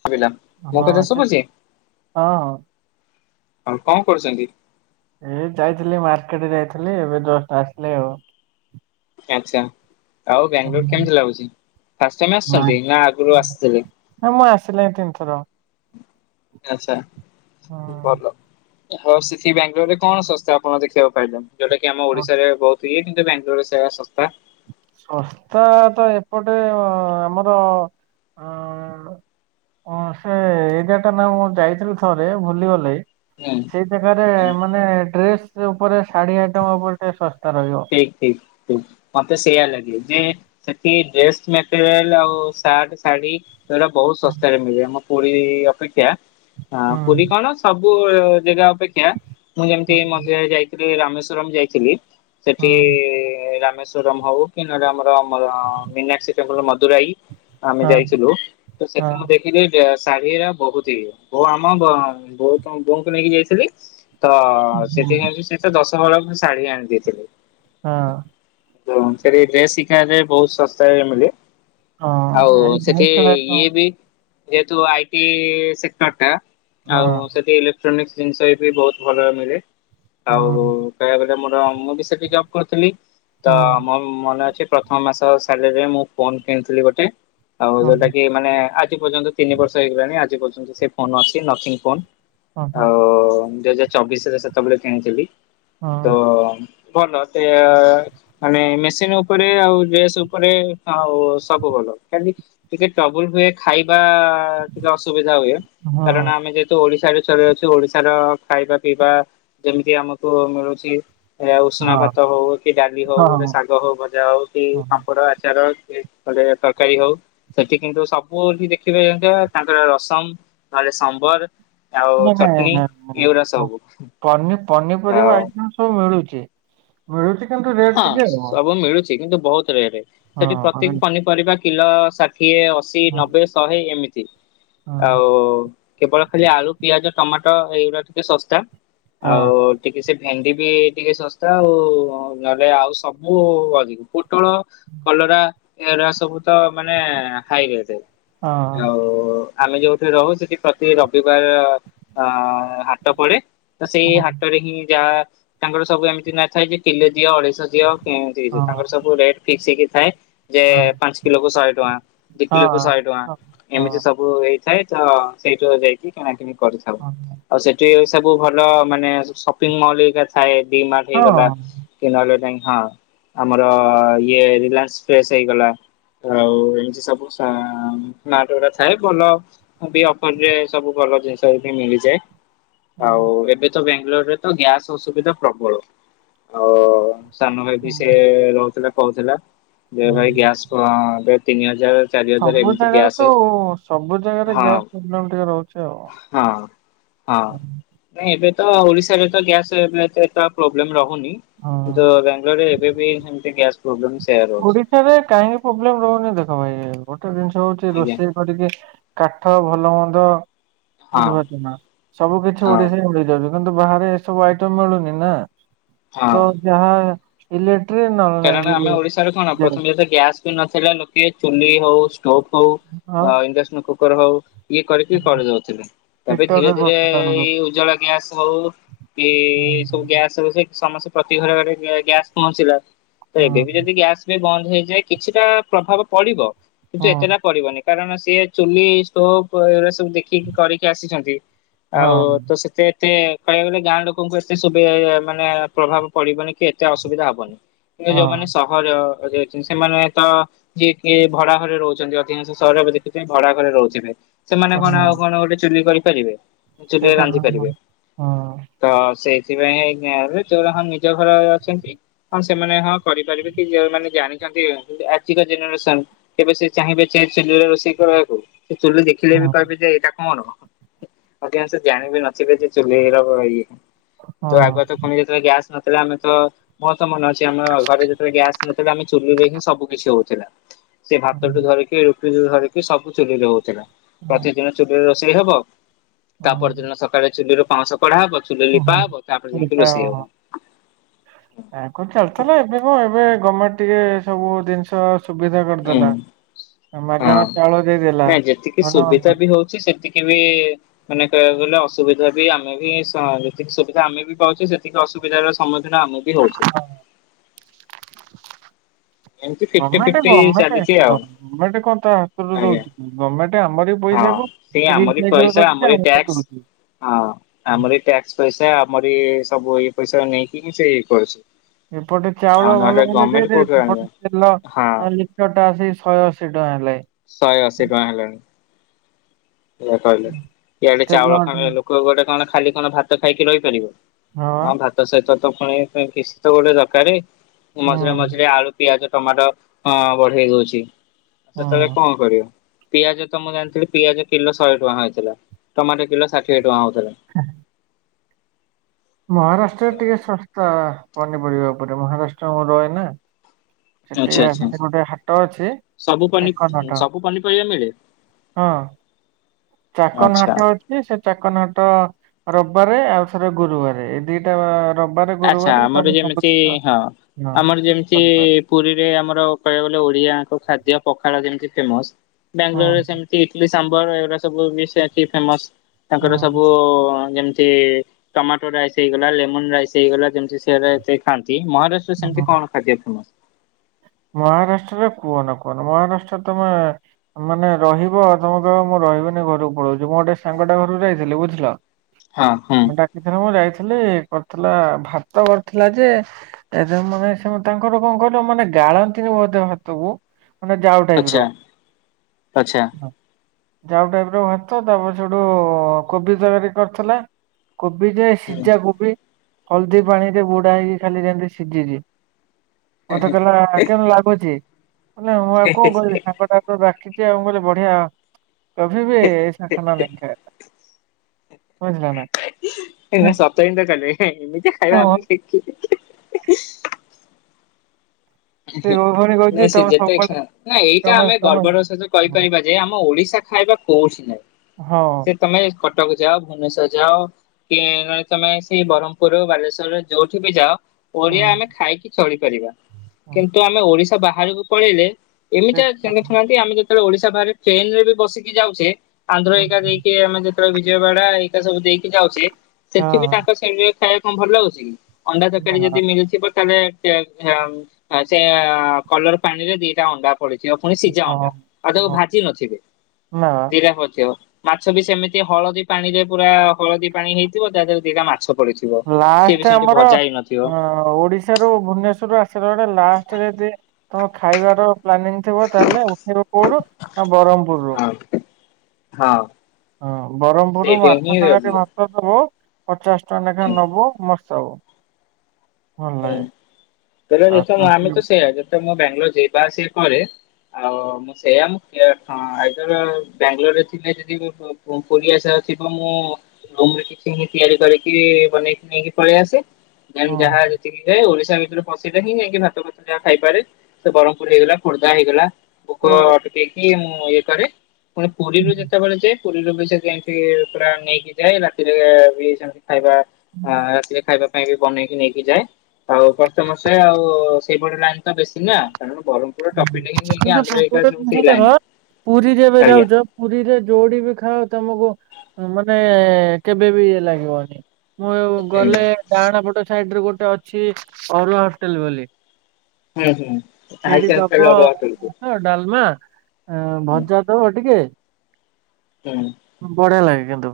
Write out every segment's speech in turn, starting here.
ଶୁଭିଲା, ମୋ କଥା ହଁ ସେ ଶୁଭୁଚି? ହଁ ଆଉ କଣ କରୁଚନ୍ତି? ଏ ଯାଇଥିଲି ମାର୍କେଟ ଯାଇଥିଲି, ଏବେ ଜଷ୍ଟ ଆସିଲି ଆଉ। ଆଛା ଆଉ ହୁଁ, ବାଙ୍ଗାଲୋର କେମିତି ଲାଗୁଛି? ଫାଷ୍ଟ ଟାଇମ୍ ଆସିଛନ୍ତି ନା ଆଗରୁ ଆସିଥିଲେ? ହଁ- ମୁଁ ଆସିଲେଇଁ ତିନିଥର। ଆଛା ହୁଁ। ଭଲ ହଉ, ସେଠି ବାଙ୍ଗାଲୋରରେ କଣ ଶସ୍ତା ଆପଣ ଦେଖିବାକୁ ପାଇଲେ? ଯୋଉଟା କି ଆମ ଓଡିଶାରେ ବହୁତ ଇଏ, କିନ୍ତୁ ବାଙ୍ଗାଲୋରରେ ସେଇରା ଶସ୍ତା। ଶସ୍ତା ତ ଏପଟେ ଆମର ଅ ସେ ଏରିଆ ଟା ନାଁ, ମୁଁ ଯାଇଥିଲି ଥରେ ଭୁଲିଗଲେଇ ହୁଁ ସେଇ ଜାଗାରେ, ହୁଁ। ମାନେ ଡ୍ରେସ ଉପରେ ଶାଢୀ ଆଇଟମ ଉପରେ ଟିକେ ଶସ୍ତା ରହିବ। ଠିକ୍ ଠିକ୍ ଠିକ୍। ମତେ ସେଇୟା ଲାଗେ, ଯେ ସେଠି ଡ୍ରେସ୍ ମେଟେରିଆଲ ଆଉ ସାର୍ଟ, ଶାଢୀ ସେଇଟା ବହୁତ ଶସ୍ତାରେ ମିଳେ। ଆମ ପୁରୀ ଅପେକ୍ଷା, ଆଁ ପୁରୀ ହୁଁ କଣ ସବୁ ଜାଗା ଅପେକ୍ଷା, ମୁଁ ହଁ ଯେମିତି ମନ୍ଦିର ଯାଇଥିଲି ରାମେଶ୍ଵରମ୍ ଯାଇଥିଲି। ସେଠି ହଁ ରାମେଶ ଶ୍ୱରମ୍ ହଉ କି, ନ ହେଲେ ଆମର ଆମର ମିନାକ୍ସି ଟେମ୍ପୁଲ ମଦୁରାଇ ଆମେ ହଁ ଯାଇଥିଲୁ ତ ହଁ। ସେଠି ମୁଁ ଦେଖ ଖିଲି ଶାଢୀ ଇରା ବହୁତ ଇଏ, ବୋଉ ଆମ ବୋ ବୋଉ ବୋଉଙ୍କୁ ନେଇକି ଯାଇଥିଲି। ତ ହୁଁ ସେଥିପାଇଁ ବି ସେ ତ ଦଶ ହଳ ଖଣ୍ଡେ ଶାଢୀ ଆଣି ଦେଇଥିଲେ। ହଁ। ତ ସେ ଡ୍ରେସ ଶିଖାରେ ବହୁତ ଶସ୍ତାରେ ମିଳେ। ଆଉ ହଁ ଏଇ ସେଠି ଜିନିଷ ଯାକ। ଇଏ ବି ଯେହେତୁ ଆଇଟି ସେକ୍ଟର ଟା ହଁ ଆଉ ସେଠି ଇଲେକ ଟନିସ୍କ ଜିନିଷ ଏବେ ବହୁତ ଭଲ ମିଳେ ହଁ ଆଉ କହିବାକୁ ଗଲେ ମୋର ମୁଁ ବି ସେ ଜବ କରିଥିଲି ତ ହଁ। ମଲ ମନେ ଅଛି ପ୍ରଥମ ମାସ ସାଲେରୀ ରେ ମୁଁ ଫୋନ କିଣିଥିଲି ଗୋଟେ ଆଉ ହଁ ଯୋଉଟା କି ମାନେ ପର୍ଯ୍ୟନ୍ତ ତିନି ବର୍ଷ ହେଇଗଲାଣି ଆଜି ପର୍ଯ୍ୟନ୍ତ ସେ ଫୋନ ଅଛି ନଥିଙ୍ଗ ଫୋନ ହଁ ହଁ ଆଉ ଦୁଇ ହଜାର ଚବିଶ ରେ ସେତେବେଳେ କିଣିଥିଲି ତ ଭଲ ସେ ମାନେ ମେସିନ ଉପରେ ଆଉ ଡ୍ରେସ୍ ଉପରେ ଆଉ ସବୁ ଭଲ। ଟିକେ ଟ୍ରବୁଲ ହୁଏ ଖାଇବା ଟିକେ ଅସୁବିଧା ହୁଏ ହଁ କାରଣ ଆମେ ଯହେ ତ ଓଡିଶାରେ ଚଳ ଅଛୁ ଓଡିଶାର ଖାଇବା ପିଇବା ଯେମିତି ଆମକୁ ମିଳୁଛି। ଆଉ ଉଷୁନା ହଁ ଭାତ ହଉ କି ଡାଲି ହଉ ହଁ ଗୋଟେ ହଁ ଶାଗ ହଉ ଭଜା ହଉ କି ହଁ ପାମ୍ପଡ଼, ଆଚାର। ଗୋଟେ ତରକାରୀ ହଉ ସେଠି କିନ୍ତୁ ସବୁଠି ଦେଖିବେ ତାଙ୍କର ରସମ ନହେଲେ ସମ୍ବର। ଆଉ ନାଇଁ ଚଟଣି ନାଇଁ ଏଇଗୁଡା ସବୁ ନ ଆଉ ପନିପରିବା ଆଇଟମ ସବୁ ମିଳୁଛି। ମିଳୁଛି କିନ୍ତୁ ରେଟ ଟିକେ ହଁ ସବୁ ମିଳୁଛି କିନ୍ତୁ ବହୁତ ରେଟ ସେଠି ପ୍ରତିକ ଅରେ, ପନିପରିବା କିଲୋ ଷାଠିଏ, ଅସି, ହଁ ନବେ ଶହେ ଏମିତି ହଁ ଆଉ କେବଳ ଖାଲି ଆଳୁ, ପିଆଜ, ଟମାଟୋ ଏଇଗୁରା ଟିକେ ଶସ୍ତା ହଁ ଆଉ ଟିକେ ସେ ଭେଣ୍ଡି ବି ଟିକେ ଶସ୍ତା ଆଉ ନହେଲେ ଆଉ ସବୁ ଅଧିକ ପୋଟଳ, କଲରା ଏରା ସବୁ ତ ମାନେ ହାଇ ରେଟ। ଆଉ ଆମେ ଯୋଉଠି ରହୁ ସେଠି ପ୍ରତି ରବିବାର ଅ ହାଟ ପଡେ। ତ ସେଇ ହଁ ହଁ ହାଟରେ ହିଁ ଯାହା ତାଙ୍କର ସବୁ ଏମିତି ନଥାଏ କି କିଲେ ଦିଅ ଅଢେଇଶ ଦିଅ। ଏମିତି ହଁ ତାଙ୍କର ସବୁ ରେଟ ଫିକ୍ସ ହେଇକି ଥାଏ। ଯେ ହଁ ପାଞ୍ଚ କିଲୋକୁ ଶହେ ଟଙ୍କା ଦି କିଲୋକୁ ହଁ ଶହେ ଟଙ୍କା ଏମିତି ସବୁ ସୁ ହେଇଥାଏ ତ ସେଇଠୁ ଯାଇକି କିଣାକିଣି କରିଥାଉ ଆଉ ସେଠ ଠି ସବୁ ଭଲ ମାନେ ସପିଙ୍ଗ ମଲ ଥାଏ ଭି ମାଟ ହଁ ହେଇଗଲା। ନହେଲେ ନାଇ ହଁ ଆମର ଇଏ ରିଲାଏନ୍ସ ଫ୍ରସେ ହେଇଗଲା। ଆଉ ଏମିତି ସବୁ ସା ନାଟ ଗଡା ଥାଏ ଭଲ ବି ଅଫର ରେ ସବୁ ଭଲ ଜିନିଷ ବି ମିଳିଯାଏ। ହଁ ଆଉ ଏବେ ତ ବାେଙ୍ଗାଲୋର ରେ ତ ଗ୍ୟାସ ଅସୁବିଧା ପ୍ରବଳ। ଆଉ ସାନ ଭାଇ ବି ସେ ରହୁଥିଲା କହୁଥିଲା ଯେ ହଁ ଭାଇ ଗ୍ୟାସ ଏବେ ତିନି ହଜାର ଚାରି ହଜାର ସବୁ ଏମିତି ଜାଗାରେ ଗ୍ୟାସ ତ ସବୁ ଜାଗାରେ ହଁ ଗ୍ୟାସ ପ୍ରୋବ୍ଲେମ ଟିକେ ରହୁଛି ଆଉ ହଁ ହଁ ନାଇଁ ଏବେ ତ ଓଡିଶାରେ ତ ଗ୍ୟାସ ଏବେ ଏ ତ ପ୍ରୋବ୍ଲେମ ରହୁନି। ହଁ କିନ୍ତୁ ବାେଙ୍ଗାଲୋରରେ ଏବେ ବି ସେମିତି ଗ୍ୟାସ୍ ପ୍ରୋବଲେମ୍ ସେୟା ରହୁଛି ଓଡିଶାାରେରେ କାହିଁକି ପ୍ରୋବ୍ଲେମ ରହୁନି ଦେଖ ଭାଇ ଗୋଟେ ଜିନିଷ ହଉଛି ଆଜ୍ଞା ରୋଷେଇ କରିକି କାଠ ଭଲ ମନ୍ଦ ହଁ ବୁଝିପାରୁଛ ନା ସବୁ କିଛି ହଁ ଓଡିଶା ରେ ମାଲିଯାଉଛି। ନ୍ତୁ ବାହାରେ ଏସବୁ ଆଇଟମ ମିଳୁନି ନା ହଁ। ତ ଯାହା ଇଲେ ଟ୍ରେନ୍ କାରଣ ଆମେ ଅନଲାଇନ ଓଡିଶାରେ କଣ ପ୍ରଥମେ ତ ଗ୍ୟାସ ବି ନଥିଲା ଲୋକେ ଚୁଲି ହଉ ଷ୍ଟୋଭ ଆଉ ହଉ ଇନଡ଼କ୍ସନ କୁକ ର ହଉ ଇଏ କରିକି କରିଦଉଥିଲେ ଏବେ ହିଟରରେ ଧୀରେ ଧୀରେ ବସଲା ବେଳକୁ ଏଇ ଉଜାଳା ଗ୍ୟାସ୍ ହଉ ଏ ଏ ସବୁ ହୁଁ ଗ୍ୟାସ ହ ସେ ସମସ୍ତେ ପ୍ରତି ଘରେ ଘରେ ଗ୍ୟାସ ପହଞ୍ଚିଲା। ତ ହୁଁ ଏବେ ବି ଯଦି ଗ୍ୟାସ୍ ବି ବନ୍ଦ ହେଇଯାଏ କିଛିଟା ପ୍ରଭାବ ପଡିବ କିନ୍ତୁ ଏତେଟା ପଡିବନି। କାରଣ ସିଏ ଚୁଲି ଷ୍ଟୋପ ଏଗୁଡା ସବୁ ଦେଖିକି କରିକି ଆସିଛନ୍ତି। ଆଉ ହଁ ତ ସେତେ ଏତେ କହିବାକୁ ଗଲେ ଗାଁ ଲୋକଙ୍କୁ ଏତେ ସୁବି ମାନେ ପ୍ରଭାବ ପଡିବନି କି ଏତେ ଅସୁବିଧା ହବନି। ଯୋଉମାନେ ହଁ ସହରରେ ଅଛନ୍ତି ସେମାନେ ତ କିିଏ କିଏ ଭଡା ଘରେ ରହୁଚନ୍ତି, ଅଧିକଂଶ ସହରରେ ଦେଖିଥିବେ ଭଡା ଘରେ ରହୁଥିବେ। ସେମାନେ କଣ ହଁ ଆଉ କଣ ଗୋଟେ ଚୁଲି କରିପାରିବେ? ଚୁଲିରେ ସେଇଟା ହଁ ରାନ୍ଧି ହଁ ପାରିବେ। ତ ସେଇଥି ପାଇଁ ଗାଁରେ ତୋର ହଁ ନିଜ ଘର ଅଛନ୍ତି ହଁ ସେମାନେ ହଁ କରିପାରିବେ କି ଯଉମାନେ ଜାଣିଛନ୍ତି ହଁ ଆଜିର ଜେନେରେସନ କେବେ ସେ ଚାହିଁବେ ଚାଁ ଚୁଲରେ ରୋଷେଇ କରିବାକୁ, ସେ ଚୁଲ ଦେଖିଲେ ବି ହଁ କହିବେ ଯେ ଏଇଟା କଣ, ଅଧିକାଂଶ ଜାଣିବି ନଥିଲେ ଯେ ଚୁଲେଇ ର ଇଏ ତ ଆଗୁଆ ତ ହଁ ଆମେ ଯେତେବେଳେ ଗ୍ୟାସ୍ ନଥିଲେ ଆମେ ତ ମୋର ତ ମନ ଅ ଚି ଆମର ଘରେ ଯେତେବେଳେ ଗ୍ୟାସ ନଥିଲେ ଆମେ ଚୁଲି ରେ ହିଁ ସବୁ କିଛି ହଉଥିଲା ସେ ଭାତଠୁ ଧରିକି ରୁଟି ଧରିକି ସବୁ ଚୁଲିରେ ହଉଥିଲା। ପ୍ରତିଦିନ ଚୁଲିରେ ରୋଷେଇ ହବ ତା ହଁ ପରଦିନ ସକାଳେ ଚୁଲି ରୁ ପାଉଁସ କଢା ହବ, ଚୁଲି ହଁ ଲିପା ହବ ତାପରେ ଯାଇକି ରୋଷେଇ ହଁ ହବ। ଆଗରୁ ଚାଲିଥିଲା ଏବେ କ ଏବେ ଗଭର୍ଣମେଣ୍ଟ ଟିକେ ସବୁ ଜିନିଷ ସୁବିଧା ହୁଁ କରିଦେଲା। ହଁ ମାଗଣା ଚାଉଳ ଦେଇଦେଲା ନାଇ ଯେତିକି ଭଲ ମନ୍ଦ ହଁ ସୁବିଧା ବି ହଉଚି ସେତିକି ବି ମାନେ କହିବାକୁ ଗଲେ ଅସୁବିଧା ବି ଆମେ ବି ଯେତିକି ସୁବିଧା ଆମେ ବି ପାଉଛେ ସେ ସେତିକି ଅସୁବିଧାର ସମ୍ମୁଖୀନ ଆମ ବି ହଉଚି। ଏମିତି ଫିଫ୍ଟି ଗର୍ଣ୍ଣମେଣ୍ଟ ଫିଫ୍ଟି ଗଣ୍ଣମେଣ୍ଟ ଚାଲିଛି ଶୁଣ ଆଉ ଗର୍ଣ୍ଣମେଣ୍ଟ କଣ ତା ହାତରୁ ଆଜ୍ଞା। ଦଉଚି କି ଗମେଣ୍ଟ ଆମର ଏଇ ହଁ ପଇସାକୁ ସେ ଆମରି ରିସାଇକେଲ ପଇସା କରିକି ଆମରି ଆମକୁ ଦଉଛି। ଟ୍ୟାକ୍ସ ହଁ ଆମରି ଟ୍ୟାକ୍ସ ସ୍ ପଇସା ଆମରି ସବୁ ଇଏ ପଇସା ନେଇକି ସେ ଇଏ କରୁଚି। ଏପଟେ ଚାଉଳ ଭଲ ମନ୍ଦ ଦେଇଦଉଚି କୋଉଠୁ ଆଣିବ ସେପଟେ ତେଲ ହଁ ଲିଟର ଟା ଆସି ଶହେ ଅଶୀ ଟଙ୍କା ହେଲାନି। ଶହେ ଅଶୀ ଟଙ୍କା ହେଲାଣି। ଏଇ କହିଲେ। ଇଏ ଗଟେ ତେଲ ଚାଉଳ ଖାଣ ଲୋକ ଗୋଟେ କଣ ଖାଲି କଣ ଭାତ ଖାଇକି ରହିପାରିବେ? ହଁ ଭାତ ସହିତ ତ ପୁଣି କିଷ ତ ଗୋଟେ ଦରକାରେ, ହୁଁ ମଝିରେ ମଝିରେ ଆଳୁ ପିଆଜ ଟମାଟୋ ବଢେଇ ଦଉଚି ଆ ସେତେବେଳେ ହୁଁ କଣ କରିବ। ପିଆଜ ତ ମୁଁ ଜାଣିଥିଲି ପିଆଜ କିଲୋ ଶହେ ଟଙ୍କା ହେଇଥିଲା ଟମାଟୋ କିଲୋ ଷାଠିଏ ଟଙ୍କା ହଉଥିଲା। ହଁ। ମହାରାଷ୍ଟ୍ରରେ ଟିକେ ଶସ୍ତା ପନିପରିବା ଉପରେ ମହାରାଷ୍ଟ୍ର ମୁ ରହେ ନା। ସେଠି ଆଚ୍ଛା ଆଚ୍ଛା। ସେଠି ଗୋଟେ ହାଟ ଅଛି ସବୁ ପନି ଚେକର ହାଟ। ସବୁ ପନିପରିବା ମିଳେ। ହଁ ଚାକନ ଆଚ୍ଛା। ହାଟ ସେ ଚାକନ ହାଟ ରବିବାରେ ଆଉ ଥରେ ଗୁରୁବାରେ। ଦିଟା ରବିବାରେ ଆଚ୍ଛା ଗୁରୁବାରେ ଆମର ଯେମିତି ହଁ। ଆମର ଯେମିତି [unintelligible] ପୁରୀରେ ଆମର କହିବାକୁ ଗଲେ ଓଡିଆ ଏକ ଖାଦ୍ୟ ପଖାଳ ଯେମିତି ଫେମସ ହଁ ବାଙ୍ଗାଲୋରରେ ସେମ ତୀ ଇଟଲି ସାମ୍ବର ଏଗୁଡା ସବୁ ବି ସେଠି ଫେମସ ତାଙ୍କର ହଁ ସବୁ ଯେମ ତି ଟମାଟୋ ରାଇସ ହେଇଗଲା ଲେମନ ରାଇସ ହେଇଗଲା ଯେମିତି ସେଟା ଏତେ ଖାଆନ୍ତି ମହାରାଷ୍ଟ ରେ ସେମିତି ହଁ କଣ ଖାଦ୍ୟ ଫେମସ? ମହାରାଷ୍ଟ୍ରରେ କୁହନ କୁହନ ମହାରାଷ୍ଟ୍ରରେ ତମେ ମାନେ ରହିବ ଆଉ ତମ କହବ ମୁଁ ରହିବିନି ଘରକୁ ପଳଉଛି ମୁଁ ଗୋଟେ ସାଙ୍ଗ ଟା ଘରକୁ ଯାଇଥିଲି ବୁଝିଲ। ହଁ ହଁ। ଏଥରେ ମୁଁ ଯାଇଥିଲି କରିଥିଲା ଭାତ କରିଥିଲା ଯେ ଏଦ ମାନେ ସେ ତାଙ୍କର କଣ କହିଲ ମାନେ ଗାଳନ୍ତିନି ବୋଧ ଭାତକୁ ମାନେ ଯାଉ ଟାଇପ ଆଚ୍ଛା ର ଆଚ୍ଛା। ଯାଉ ଟାଇପ ର ଭାତ ତାପରେ ସେଇଠୁ କୋବି ତାରକାରି କରିଥିଲେ। କୋବି ଯେ ହୁଁ। ସିଝା କୋବି ହଳଦୀ ପାଣି ରେ ବୁଡା ହେଇକି ଖାଲି ଯେନ୍ତି ସିଝେଇ ଦିଏ। କହିଲା କେମିତି ଲାଗୁଚି ବୋଇଲେ ମୁଁ ଆଉ କଣ କହିବି ସାଙ୍ଗଟା ତ ଡାକିଚି ଆଉ କହିଲେ ବଢିଆ କଭି ବି ଏଇସା ଖାନା ନେଇ ଖାୟା। ବୁଝିଲ ନା। ହେଁ, ସପ୍ତାହ ଦିନ [unintelligible] ଏମିତି ଖାଇବା ହଁ, ଆମ ସେ ପୁଣି ନା କହୁଛି ସେ ତମେ ଯେତେ ସବୁବେଳେ ନା ଏଇଟା ତମେ ଆମେ ତମେ ଗର୍ବର ସହିତ କହିପାରିବା କି? ଯେ ଆମ ଓଡିଶା ଖାଇବା କଉଠି ନାହିଁ। ହଁ। ସେ ତମେ କଟକ ଯାଅ ଭୁବନେଶ୍ଵର ଯାଅ। କି ନହେଲେ ତମେ ସେଇ ବହ୍ମପୁର ବାଲେଶ୍ଵର ଯୋଉଠି ବି ଯାଅ। ହୁଁ। ଓଡିଆ ଆମେ ଖାଇକି ଚଳିପାରିବା। ହୁଁ, କିନ୍ତୁ ଆମେ ଓଡିଶା ବାହାରକୁ ପଳେଇଲେ ସେ- ଏମିତଆ ହଁ ଦେଖୁନାହାନ୍ତି ଆମେ ଯଦି ଓଡିଶା ବାହାରେ ଟ୍ରେନ ରେ ବି ବସିକି ଯାଉଛ ଆନ୍ଧ୍ର ହଁ। ଏକା ଦେଇକି ଆମେ ବିଜୟୱାଡା ଏଇାକା ସବୁ ଦେଇକି ଯାଉଛେ ସେଠିବି ତାଙ୍କ ସେଇ ଖାଇବା କଣ ଭଲ ଲାଗୁଛି। ଅଣ୍ଡା ନା ତରକାରୀ ଯଦି ମିଳୁଥିବ ତାହେଲେ ସେଇଆକୁ ଝାଡା ହବୁ। ସେ କଲର ପାଣିରେ ଦିଟା ଅଣ୍ଡା ପଡ଼ିଥିବ ପୁଣି ସିଝା ହଁ, ଅଣ୍ଡା ଆଉ ତାକୁ ହଁ, ଭାଜି ନଥିବେ ନା ଦିଟା ପଡ଼ିଥିବ। ମାଛ ବି ସେମିତି ହଳଦୀ ପାଣି ରେ ପୁରା ହଳଦୀ ପାଣି ହେଇଥିବ ତା ଦେହରେ ଦିଟା ମାଛ ପଡିଥିବ। ସିଏ ବି ଲାଷ୍ଟ ସେମିତି ଆମର ଭଜା ହେଇନଥିବ ଅ ଓଡିଶା ରୁ ଭୁବନେଶ୍ୱର ରୁ ଆସିଲା ବେଳେ ଲାଷ୍ଟରେ ସିଏ। ତମେ ଖାଇବାର ପ୍ଲାନିଂ ଥିବ ତାହେଲେ ଉଠିରପୁଡି ଆଉ ବ୍ରହ୍ମପୁରରୁ। ହଁ ହଁ। ହଁ ବହ୍ମପୁରରୁୁ ସେଇଟା ମାଛ ହିଁ ରହିବ। ତରକାରୀ ଭାତ ଦବ ପଚାଶ ଟଙ୍କା ହୁଁ ଲେଖାଏଁ ନବ ମ ସବୁ। ହୁଁ ହେଲେ ଆଉ ଯେତେ ମୁଁଆମେତ ପ୍ଲାଷ୍ଟିକ- ସେୟା ଯେତେ ମୁଁ ବାଙ୍ଗଲୋର ଯିବା ଆସିବା କରେ। ଆଉ ମୁଁ ସେଇଆ ମୁଁ ହଁ ଆଇଦର୍ ବାଙ୍ଗଲୋରରେ ଥିଲେ ଯଦି ପୁରୀ ଆସିବା ଥିବ ମୁଁ ରୁମରେ କିଛି ହିଁ ତିଆରି କରିକି ବନେଇକି ନେଇକି ପଳେଇ ଆସେ ଜେନ୍ତ ଯାହା ଯାଏ ଓଡିଶା ଭିତରେ ପସେଇିଲେ ହିଁ ଯାଇକି ଭାତ ଫାତ ଯାହା ଖାଇପାରେ ସେ ବ୍ରହ୍ମପୁର ହେଇଗଲା ଖୋର୍ଦ୍ଧା ହେଇଗଲା। ଭୋକ ଅଟକେଇକି ମୁଁ ଇଏ କରେ ପୁଣି ପୁରୀରୁ ଯେତେବେଳେ ଯାଏ। ପୁରୀରୁ ବି ସେ ଏମତି ପୁରା ନେଇକି ଯାଏ ରାତିରେ ବି ସେମିତି ଖାଇବା ହଁ ରାତିରେ ଖାଇବା ପାଇଁ ବି ବନେଇକି ନେଇକି ଯାଏ। ଆଉ କଷ୍ଟେ ମସେ ଆଉ ସେଇଭଳି ଲାଇନ୍ ତ ବେଶୀ ନା କାରଣ ବରହ୍ମ କିନ୍ତୁ ଗୋଟେ ଲାଇନ୍। [inaudible] ପୁରୀରେ ଏବେ ଆଜ୍ଞା ଯାଉଚ ପୁରୀରେ ଯୋଉଡି ବି ଖାଅ ତମକୁ ମାନେ କେବେ ବି ଇଏ ଲାଗିବନି। ମୁଁ ହୁଁ ଗଲେ ଡାହାଣପଟ ସାଇଡରେ ଗୋଟେ ଅଛି ଅରୁଆ ହୋଟେଲ ବୋଲି। ହୁଁ ହୁଁ [inaudible] ହଁ ଡାଲମା ଆଁ ଭଜା ଦବ ଟିକେ। ହୁଁ। ବଢିଆ ଲାଗେ କିନ୍ତୁ।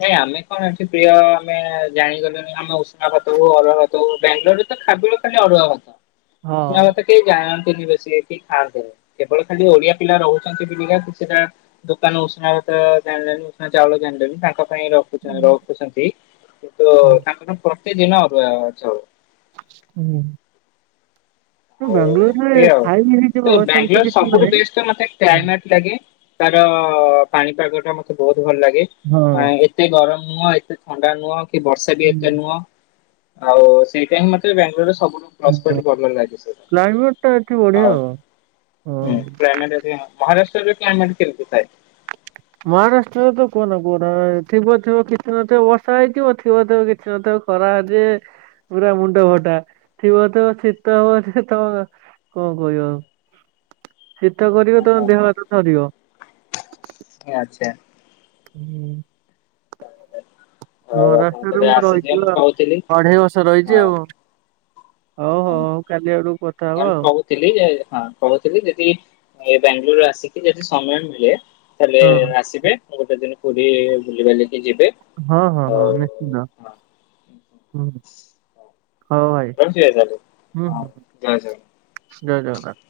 ଭାଇ ଆମେ କଣ ଏଠି ପ୍ରାୟ ଆମେ ଜାଣିଗଲେୁଣି ଆମେ ଉଷୁନା ଭାତ ହ ଅରୁଆ ଭାତ ହଉ ବାଙ୍ଗାଲୋରରେ ତ ଖାବୁଳ ଖାଲି ଅରୁଆ ଭାତ ହଁ। ଉଷୁନା କେ ଯାଆନ୍ତିନି ବେସି କି ଖାଆନ୍ତି କେବଳ ଖାଲି ଓଡିଆ ପିଲା ରହୁଛନ୍ତି ବେଳିକା କି ସେଟା। ଦୋକାନ ଉଷୁନା ଭାତ ଜାଣି ଜାଣି ଉଷୁନା ଚାଉଳ ଜାଣିି ଜାଣି ତାଙ୍କ ପାଇଁ ରଖୁ ରଖୁଛନ୍ତି କିନ୍ତୁ ତାଙ୍କର ପ୍ରତିଦିନ ଅରୁଆ ଚାଉଳ। ହୁଁ। ହଉ ଏମତି ବାଙ୍ଗାଲୋରରେ ଆଉ ଖାଇବି ତ ହେଇଯିବ ସେମିତି ବାଙ୍ଗାଲୋର କିଛି ସବୁଠୁ ନାହିଁ। ବେଷ୍ଟ ମତେ ଟ୍ରେନାଟ ଲାଗେ। ତାର ପାଣିପାଗ ଟା ମତେ ବହୁତ ଭଲ ଲାଗେ ହଁ ଏତେ ଗରମ ମୁହଁ ଏତେ ଥଣ୍ଡା ନୁହଁ କି ବର୍ଷା ବି ଏତେ ହଁ ନୁହଁ ଆଉ ସେଇଟାଇ ମତେ ବାଙ୍ଗାଲୋରରେ ସବୁ। ପ୍ରସ ପଏଣ୍ଟ ଲାଗିଛି କ୍ଲାଇମେଟ ଟା ଏଠି ବଢିଆ ହଉ ଆଉ ହୁଁ ହଁ। କ୍ଳାଇନାଟ। ମହାରାଷ୍ଟ୍ରରେ କ୍ଳାଇନାଟ କେମିତି ଥାଏ। ମହାରାଷ୍ଟ୍ରରେ ତ କୁହନା କୁହନା ଥିବ ଥିବ କିଛି ନଥିବ ବର୍ଷା ହେଇଥିବ ଥିବ ଥିବ କିଛି ନଥିବ ଖରା ଯେ। ପୁରା ମୁଣ୍ଡ ଫଟା ଥିବ ତିବ ଶୀତ ହଉଛି ତମ କଣ କହିବ ଆଉ। ଶୀତ କରିବ ତମ ଦେହ ହାତ ଥରିବ। ଆଛା। ହୁଁ। ଆଉ ହଁ ଆପଣ ରାସ୍ତାରୁରେ କେବେ ମୁଁ ଆସିଯିବେ ରହିଚି କହୁଥିଲି ଅଢେଇ ବର୍ଷ ରହିଛି ହଁ। ଆଉ। ହୋଉ ହୋଉ ହଉ କାଲି ଆଡକୁ କଥା ହବ ଆଉ। ଥିଲ ହଁ କହୁଥିଲି ଯଦି ବାଙ୍ଗାଲୋରୁରୁ ଆସି କି ଯଦି ସମୟ ମିଳେ ତାହେଲେ ଆଉ ଆସିବେ ଗୋଟେ ଦିନ ପୁରୀ ବୁଲିିବାଲିକି ଯିବେ। ହଁ ହଁ ହଁ ଆଉ ନିଶ୍ଚିନ୍ତ ହଁ। ହୁଁ। ହଉ ଭାଇ ରହୁଛି ତାହେଲେ ହଁ ହଁ ଜୟ ଜଗନ୍ନାଥ। ଜୟ ଜଗନାଥ।